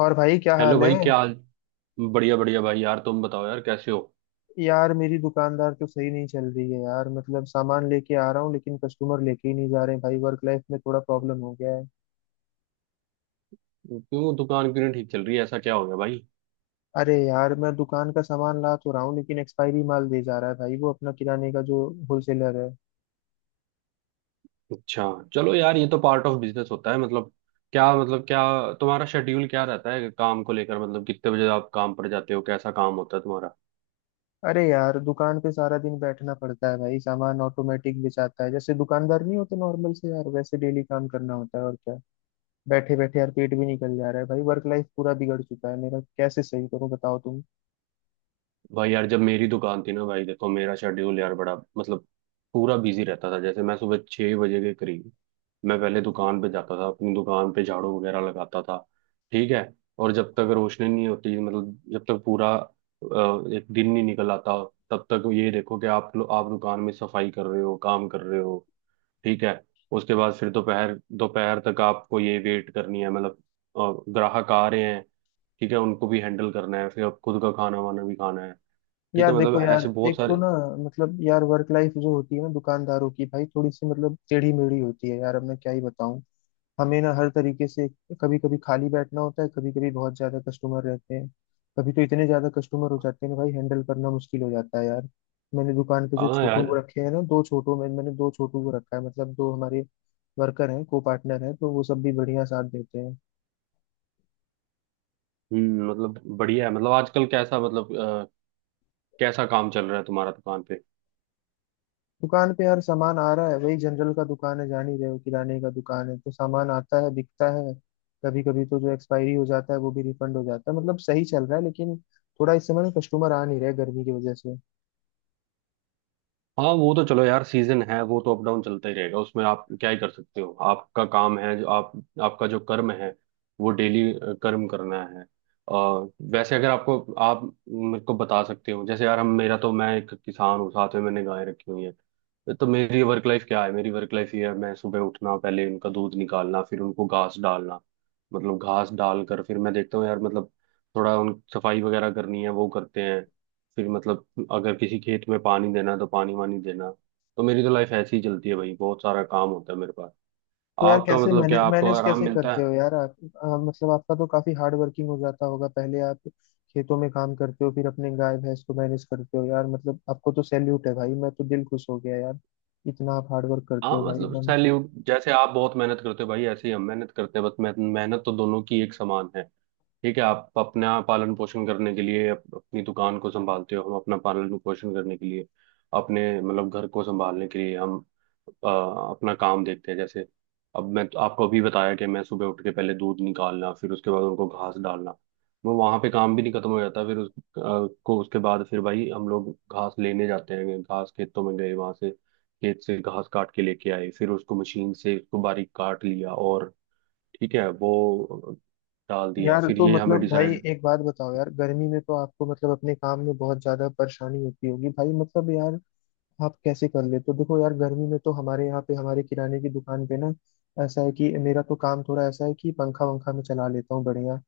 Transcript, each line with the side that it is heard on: left: और भाई क्या
right: हेलो
left: हाल है।
right: भाई क्या हाल। बढ़िया बढ़िया भाई यार तुम बताओ यार कैसे हो।
left: यार मेरी दुकानदार तो सही नहीं चल रही है यार, मतलब सामान लेके आ रहा हूँ लेकिन कस्टमर लेके ही नहीं जा रहे हैं भाई। वर्क लाइफ में थोड़ा प्रॉब्लम हो गया है।
right: क्यों दुकान क्यों नहीं ठीक चल रही है, ऐसा क्या हो गया भाई।
left: अरे यार, मैं दुकान का सामान ला तो रहा हूँ लेकिन एक्सपायरी माल दे जा रहा है भाई, वो अपना किराने का जो होलसेलर है।
right: अच्छा, चलो यार, ये तो पार्ट ऑफ बिजनेस होता है। मतलब क्या तुम्हारा शेड्यूल क्या रहता है काम को लेकर, मतलब कितने बजे आप काम पर जाते हो, कैसा काम होता है तुम्हारा।
left: अरे यार, दुकान पे सारा दिन बैठना पड़ता है भाई। सामान ऑटोमेटिक बेचाता है जैसे, दुकानदार नहीं होते नॉर्मल से यार, वैसे डेली काम करना होता है और क्या। बैठे बैठे यार पेट भी निकल जा रहा है भाई, वर्क लाइफ पूरा बिगड़ चुका है मेरा, कैसे सही करूँ बताओ तुम।
right: भाई यार जब मेरी दुकान थी ना भाई, देखो मेरा शेड्यूल यार बड़ा, मतलब पूरा बिजी रहता था। जैसे मैं सुबह 6 बजे के करीब मैं पहले दुकान पे जाता था, अपनी दुकान पे झाड़ू वगैरह लगाता था। ठीक है। और जब तक रोशनी नहीं होती, मतलब जब तक पूरा एक दिन नहीं निकल आता, तब तक ये देखो कि आप आप दुकान में सफाई कर रहे हो, काम कर रहे हो। ठीक है। उसके बाद फिर दोपहर दोपहर तक आपको ये वेट करनी है, मतलब ग्राहक आ रहे हैं। ठीक है, उनको भी हैंडल करना है, फिर अब खुद का खाना वाना भी खाना है। ठीक
left: यार
right: है, मतलब
left: देखो
right: ऐसे
left: यार,
right: बहुत
left: एक तो
right: सारे।
left: ना मतलब यार, वर्क लाइफ जो होती है ना दुकानदारों की भाई, थोड़ी सी मतलब टेढ़ी मेढ़ी होती है यार, अब मैं क्या ही बताऊं। हमें ना हर तरीके से कभी कभी खाली बैठना होता है, कभी कभी बहुत ज्यादा कस्टमर रहते हैं। कभी तो इतने ज्यादा कस्टमर हो जाते हैं ना भाई, हैंडल करना मुश्किल हो जाता है यार। मैंने दुकान पे जो
right: हाँ
left: छोटू को
right: यार।
left: रखे हैं ना, दो छोटू में, मैंने दो छोटू को रखा है, मतलब दो हमारे वर्कर हैं को पार्टनर हैं, तो वो सब भी बढ़िया साथ देते हैं।
right: हम्म, मतलब बढ़िया है। मतलब आजकल कैसा, मतलब कैसा काम चल रहा है तुम्हारा दुकान पे।
left: दुकान पे यार सामान आ रहा है, वही जनरल का दुकान है, जान ही रहे हो, किराने का दुकान है तो सामान आता है बिकता है। कभी कभी तो जो एक्सपायरी हो जाता है वो भी रिफंड हो जाता है, मतलब सही चल रहा है लेकिन थोड़ा इस समय कस्टमर आ नहीं रहे गर्मी की वजह से।
right: हाँ वो तो चलो यार, सीजन है, वो तो अप डाउन चलता ही रहेगा, उसमें आप क्या ही कर सकते हो। आपका काम है जो आप, आपका जो कर्म है वो डेली कर्म करना है। और वैसे अगर आपको, आप मेरे को बता सकते हो जैसे यार हम, मेरा तो, मैं एक किसान हूँ, साथ में मैंने गाय रखी हुई है। तो मेरी वर्क लाइफ क्या है, मेरी वर्क लाइफ ये है, मैं सुबह उठना, पहले उनका दूध निकालना, फिर उनको घास डालना, मतलब घास डाल कर फिर मैं देखता हूँ यार, मतलब थोड़ा उन सफाई वगैरह करनी है, वो करते हैं। फिर मतलब अगर किसी खेत में पानी देना है तो पानी वानी देना। तो मेरी तो लाइफ ऐसे ही चलती है भाई, बहुत सारा काम होता है मेरे पास।
left: तो यार
right: आपका
left: कैसे
right: मतलब क्या
left: मैनेज
right: आपको
left: मैनेज
right: आराम
left: कैसे
right: मिलता
left: करते हो
right: है।
left: यार आप। मतलब आपका तो काफी हार्ड वर्किंग हो जाता होगा, पहले आप खेतों में काम करते हो, फिर अपने गाय भैंस को मैनेज करते हो यार, मतलब आपको तो सैल्यूट है भाई, मैं तो दिल खुश हो गया यार, इतना आप हार्ड वर्क करते
right: हाँ
left: हो भाई
right: मतलब
left: एकदम।
right: सैल्यूट, जैसे आप बहुत मेहनत करते हो भाई, ऐसे ही हम मेहनत करते हैं, बस मेहनत, मेहनत तो दोनों की एक समान है। ठीक है, आप अपना पालन पोषण करने के लिए अपनी दुकान को संभालते हो, हम अपना पालन पोषण करने के लिए, अपने मतलब घर को संभालने के लिए हम अपना काम देखते हैं। जैसे अब मैं तो आपको अभी बताया कि मैं सुबह उठ के पहले दूध निकालना, फिर उसके बाद उनको घास डालना, वो वहां पे काम भी नहीं खत्म हो जाता। फिर उस को उसके बाद फिर भाई हम लोग घास लेने जाते हैं, घास खेतों में गए, वहां से खेत से घास काट के लेके आए, फिर उसको मशीन से उसको बारीक काट लिया और ठीक है, वो डाल दिया।
left: यार
right: फिर
left: तो
right: ये हमें
left: मतलब भाई
right: डिसाइड,
left: एक बात बताओ यार, गर्मी में तो आपको मतलब अपने काम में बहुत ज्यादा परेशानी होती होगी भाई, मतलब यार आप कैसे कर लेते हो। देखो यार गर्मी में तो हमारे यहाँ पे, हमारे किराने की दुकान पे ना, ऐसा है कि मेरा तो काम थोड़ा ऐसा है कि पंखा वंखा में चला लेता हूँ बढ़िया।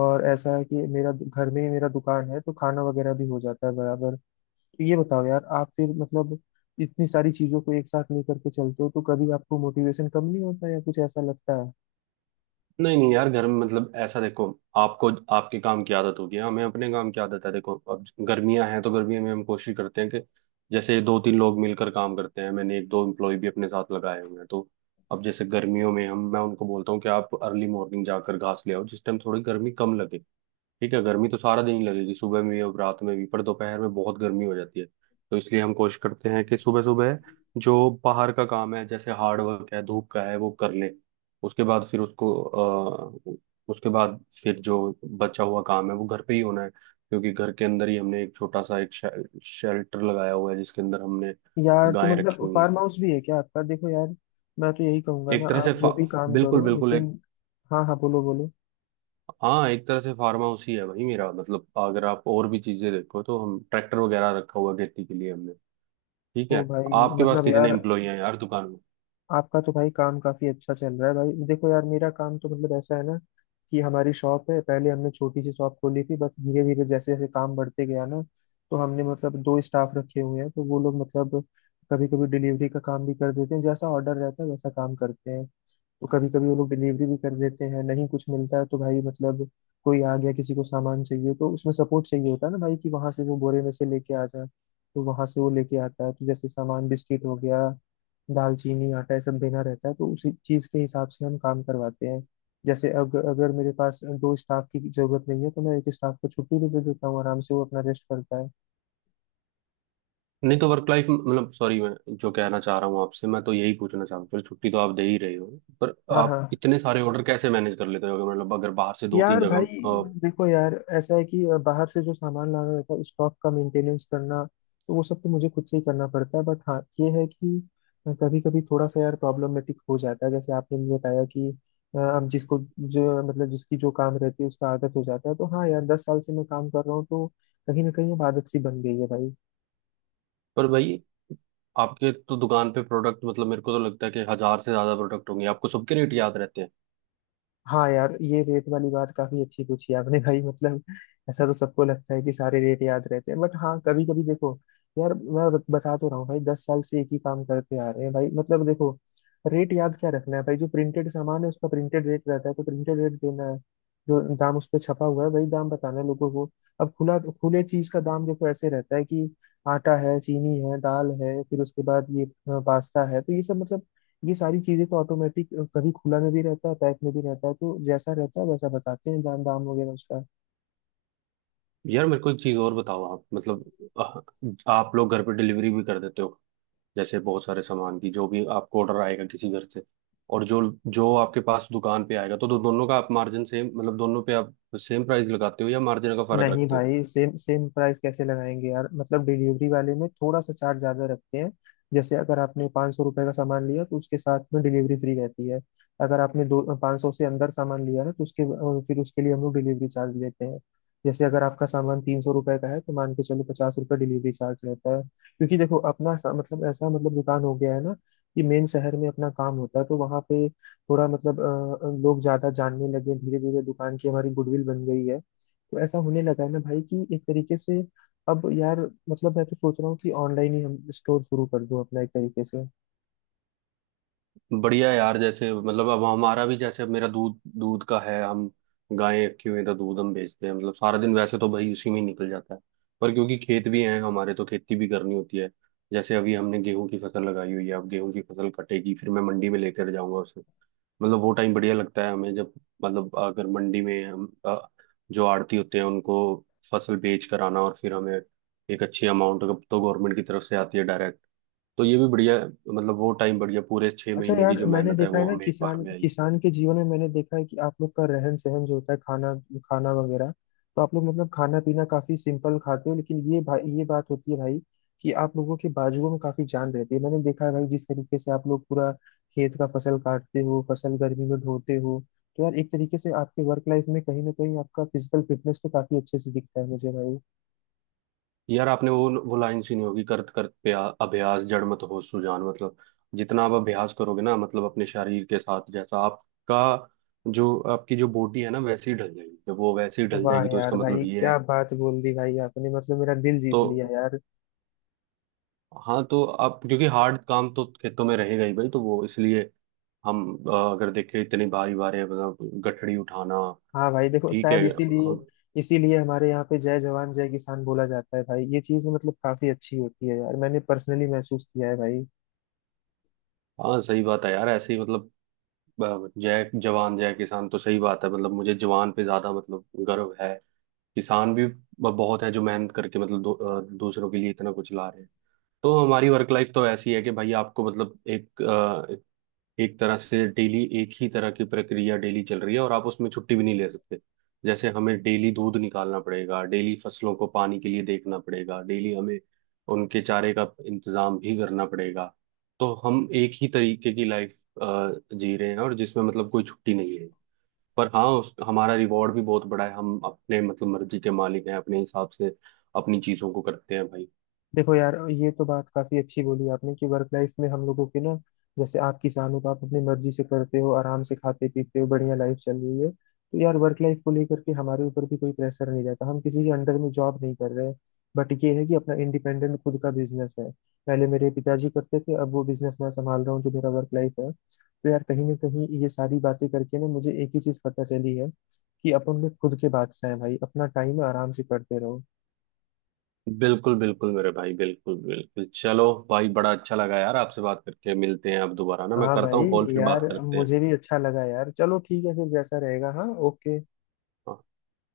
left: और ऐसा है कि घर में ही मेरा दुकान है तो खाना वगैरह भी हो जाता है बराबर। तो ये बताओ यार आप, फिर मतलब इतनी सारी चीजों को एक साथ लेकर के चलते हो तो कभी आपको मोटिवेशन कम नहीं होता या कुछ ऐसा लगता है।
right: नहीं नहीं यार, घर में मतलब ऐसा देखो, आपको आपके काम की आदत होगी, हमें अपने काम की आदत है। देखो अब गर्मियां हैं, तो गर्मियों में हम कोशिश करते हैं कि जैसे दो तीन लोग मिलकर काम करते हैं, मैंने एक दो एम्प्लॉय भी अपने साथ लगाए हुए हैं। तो अब जैसे गर्मियों में हम मैं उनको बोलता हूँ कि आप अर्ली मॉर्निंग जाकर घास ले आओ, जिस टाइम थोड़ी गर्मी कम लगे। ठीक है, गर्मी तो सारा दिन ही लगेगी, सुबह में भी और रात में भी, पर दोपहर में बहुत गर्मी हो जाती है, तो इसलिए हम कोशिश करते हैं कि सुबह सुबह जो बाहर का काम है, जैसे हार्ड वर्क है, धूप का है, वो कर लें। उसके बाद फिर उसको उसके बाद फिर जो बचा हुआ काम है वो घर पे ही होना है, क्योंकि घर के अंदर ही हमने एक छोटा सा एक शेल्टर लगाया हुआ है, जिसके अंदर हमने
left: यार तो
right: गायें रखी
left: मतलब
right: हुई हैं।
left: फार्म हाउस भी है क्या आपका। देखो यार, मैं तो यही कहूंगा
right: एक
left: ना,
right: तरह
left: आप
right: से
left: जो भी काम
right: बिल्कुल
left: करो
right: बिल्कुल
left: लेकिन,
right: एक,
left: हाँ हाँ बोलो बोलो।
right: हाँ एक तरह से फार्म हाउस ही है भाई मेरा। मतलब अगर आप और भी चीजें देखो तो हम ट्रैक्टर वगैरह रखा हुआ है खेती के लिए हमने। ठीक
left: ओ
right: है,
left: भाई,
right: आपके पास
left: मतलब
right: कितने
left: यार
right: एम्प्लॉई हैं यार दुकान में।
left: आपका तो भाई काम काफी अच्छा चल रहा है भाई। देखो यार, मेरा काम तो मतलब ऐसा है ना कि हमारी शॉप है। पहले हमने छोटी सी शॉप खोली थी बट धीरे धीरे, जैसे जैसे काम बढ़ते गया ना, तो हमने मतलब दो स्टाफ रखे हुए हैं, तो वो लोग मतलब कभी कभी डिलीवरी का काम भी कर देते हैं, जैसा ऑर्डर रहता है वैसा काम करते हैं। तो कभी कभी वो लोग डिलीवरी भी कर देते हैं, नहीं कुछ मिलता है तो भाई मतलब, कोई आ गया किसी को सामान चाहिए तो उसमें सपोर्ट चाहिए होता है ना भाई, कि वहां से वो बोरे में से लेके आ जाए। तो वहां से वो लेके आता है, तो जैसे सामान बिस्किट हो गया, दालचीनी, आटा, ये सब देना रहता है, तो उसी चीज के हिसाब से हम काम करवाते हैं। जैसे अगर अगर मेरे पास दो स्टाफ की जरूरत नहीं है तो मैं एक स्टाफ को छुट्टी भी दे देता हूँ, आराम से वो अपना रेस्ट करता है।
right: नहीं तो वर्क लाइफ मतलब, सॉरी मैं जो कहना चाह रहा हूँ आपसे, मैं तो यही पूछना चाह रहा हूँ। चलो छुट्टी तो आप दे ही रहे हो, पर
left: हाँ
right: आप
left: हाँ।
right: इतने सारे ऑर्डर कैसे मैनेज कर लेते हो, अगर मतलब अगर बाहर से दो तीन
left: यार भाई
right: जगह
left: देखो यार, ऐसा है कि बाहर से जो सामान लाना रहता है, स्टॉक का मेंटेनेंस करना, तो वो सब तो मुझे खुद से ही करना पड़ता है। बट हाँ, ये है कि कभी कभी थोड़ा सा यार प्रॉब्लमेटिक हो जाता है, जैसे आपने भी बताया कि अब जिसको जो मतलब जिसकी जो काम रहती है उसका आदत हो जाता है। तो हाँ यार, 10 साल से मैं काम कर रहा हूँ, तो कहीं ना कहीं अब आदत सी बन गई है भाई।
right: पर भाई आपके तो दुकान पे प्रोडक्ट, मतलब मेरे को तो लगता है कि हजार से ज्यादा प्रोडक्ट होंगे, आपको सबके रेट याद रहते हैं।
left: हाँ यार, ये रेट वाली बात काफी अच्छी पूछी आपने भाई, मतलब ऐसा तो सबको लगता है कि सारे रेट याद रहते हैं, बट हाँ कभी कभी देखो यार, बता तो रहा हूँ भाई, दस साल से एक ही काम करते आ रहे हैं भाई, मतलब देखो, रेट याद क्या रखना है भाई, जो प्रिंटेड सामान है उसका प्रिंटेड रेट रहता है तो प्रिंटेड रेट देना है, जो दाम उस पर छपा हुआ है वही दाम बताना है लोगों को। अब खुला, खुले चीज का दाम देखो ऐसे रहता है कि आटा है, चीनी है, दाल है, फिर उसके बाद ये पास्ता है, तो ये सब मतलब ये सारी चीजें तो ऑटोमेटिक, कभी खुला में भी रहता है पैक में भी रहता है, तो जैसा रहता है वैसा बताते हैं दाम, दाम वगैरह उसका।
right: यार मेरे को एक चीज और बताओ आप, मतलब आप लोग घर पे डिलीवरी भी कर देते हो। जैसे बहुत सारे सामान की जो भी आपको ऑर्डर आएगा किसी घर से, और जो, जो आपके पास दुकान पे आएगा, तो दोनों का आप मार्जिन सेम, मतलब दोनों पे आप सेम प्राइस लगाते हो या मार्जिन का फर्क
left: नहीं
right: रखते हो।
left: भाई सेम सेम प्राइस कैसे लगाएंगे यार, मतलब डिलीवरी वाले में थोड़ा सा चार्ज ज्यादा रखते हैं। जैसे अगर आपने 500 सौ रुपये का सामान लिया तो उसके साथ में डिलीवरी फ्री रहती है। अगर आपने दो 500 सौ से अंदर सामान लिया ना, तो उसके फिर उसके लिए हम लोग डिलीवरी चार्ज लेते हैं। जैसे अगर आपका सामान 300 रुपये का है तो मान के चलो 50 रुपये डिलीवरी चार्ज रहता है, क्योंकि देखो मतलब ऐसा मतलब दुकान हो गया है ना कि मेन शहर में अपना काम होता है, तो वहाँ पे थोड़ा मतलब लोग ज्यादा जानने लगे, धीरे धीरे दुकान की हमारी गुडविल बन गई है। तो ऐसा होने लगा है ना भाई, कि एक तरीके से अब यार मतलब मैं तो सोच रहा हूँ कि ऑनलाइन ही हम स्टोर शुरू कर दूं अपना एक तरीके से।
right: बढ़िया यार, जैसे मतलब अब हमारा भी, जैसे अब मेरा दूध दूध का है, हम गायें रखी हुई हैं, तो दूध हम बेचते हैं। मतलब सारा दिन वैसे तो भाई उसी में ही निकल जाता है, पर क्योंकि खेत भी हैं हमारे तो खेती भी करनी होती है। जैसे अभी हमने गेहूं की फसल लगाई हुई है, अब गेहूं की फसल कटेगी, फिर मैं मंडी में लेकर जाऊंगा उसे। मतलब वो टाइम बढ़िया लगता है हमें जब, मतलब अगर मंडी में हम जो आड़ती होते हैं उनको फसल बेच कर आना, और फिर हमें एक अच्छी अमाउंट तो गवर्नमेंट की तरफ से आती है डायरेक्ट, तो ये भी बढ़िया। मतलब वो टाइम बढ़िया, पूरे छह
left: अच्छा
right: महीने की
left: यार,
right: जो
left: मैंने
right: मेहनत है
left: देखा है
right: वो
left: ना,
right: हमें एक बार
left: किसान,
right: में आई।
left: किसान के जीवन में मैंने देखा है कि आप लोग का रहन सहन जो होता है, खाना खाना वगैरह, तो आप लोग मतलब खाना पीना काफी सिंपल खाते हो, लेकिन ये भाई ये बात होती है भाई कि आप लोगों के बाजुओं में काफी जान रहती है। मैंने देखा है भाई जिस तरीके से आप लोग पूरा खेत का फसल काटते हो, फसल गर्मी में ढोते हो, तो यार एक तरीके से आपके वर्क लाइफ में कहीं ना कहीं आपका फिजिकल फिटनेस तो काफी अच्छे से दिखता है मुझे भाई।
right: यार आपने वो लाइन सुनी होगी, करत करत अभ्यास जड़ मत हो सुजान। मतलब जितना आप अभ्यास करोगे ना, मतलब अपने शरीर के साथ, जैसा आपका, जो आपकी जो बॉडी है ना वैसे ही ढल जाएगी, जब वो वैसे ही ढल
left: वाह
right: जाएगी तो
left: यार
right: इसका
left: भाई
right: मतलब ये
left: क्या
right: है
left: बात बोल दी भाई आपने, मतलब मेरा दिल
right: तो,
left: जीत लिया यार।
right: हाँ तो आप क्योंकि हार्ड काम तो खेतों में रहेगा ही भाई, तो वो इसलिए हम अगर देखें, इतनी भारी भारी मतलब गठड़ी उठाना।
left: हाँ भाई देखो,
right: ठीक है।
left: शायद इसीलिए इसीलिए हमारे यहाँ पे जय जवान जय किसान बोला जाता है भाई। ये चीज मतलब काफी अच्छी होती है यार, मैंने पर्सनली महसूस किया है भाई।
right: हाँ सही बात है यार, ऐसे ही मतलब जय जवान जय किसान तो सही बात है। मतलब मुझे जवान पे ज्यादा मतलब गर्व है, किसान भी बहुत है जो मेहनत करके, मतलब दूसरों के लिए इतना कुछ ला रहे हैं। तो हमारी वर्क लाइफ तो ऐसी है कि भाई, आपको मतलब एक एक तरह से डेली एक ही तरह की प्रक्रिया डेली चल रही है और आप उसमें छुट्टी भी नहीं ले सकते। जैसे हमें डेली दूध निकालना पड़ेगा, डेली फसलों को पानी के लिए देखना पड़ेगा, डेली हमें उनके चारे का इंतजाम भी करना पड़ेगा। तो हम एक ही तरीके की लाइफ जी रहे हैं, और जिसमें मतलब कोई छुट्टी नहीं है। पर हाँ हमारा रिवॉर्ड भी बहुत बड़ा है, हम अपने मतलब मर्जी के मालिक हैं, अपने हिसाब से अपनी चीजों को करते हैं भाई।
left: देखो यार, ये तो बात काफी अच्छी बोली आपने, कि वर्क लाइफ में हम लोगों की ना, जैसे आप किसान हो तो आप अपनी मर्जी से करते हो, आराम से खाते पीते हो, बढ़िया लाइफ चल रही है, तो यार वर्क लाइफ को लेकर के हमारे ऊपर भी कोई प्रेशर नहीं रहता, हम किसी के अंडर में जॉब नहीं कर रहे हैं। बट ये है कि अपना इंडिपेंडेंट खुद का बिजनेस है। पहले मेरे पिताजी करते थे, अब वो बिजनेस मैं संभाल रहा हूँ जो मेरा वर्क लाइफ है। तो यार, कहीं ना कहीं ये सारी बातें करके ना मुझे एक ही चीज पता चली है, कि अपन में खुद के बादशाह हैं भाई, अपना टाइम आराम से करते रहो।
right: बिल्कुल बिल्कुल मेरे भाई, बिल्कुल बिल्कुल। चलो भाई, बड़ा अच्छा लगा यार आपसे बात करके, मिलते हैं आप दोबारा ना, मैं
left: हाँ
right: करता
left: भाई।
right: हूँ कॉल, फिर बात
left: यार
right: करते हैं।
left: मुझे भी अच्छा लगा यार, चलो ठीक है फिर, जैसा रहेगा। हाँ, ओके,
right: हाँ,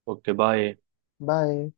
right: ओके बाय।
left: बाय।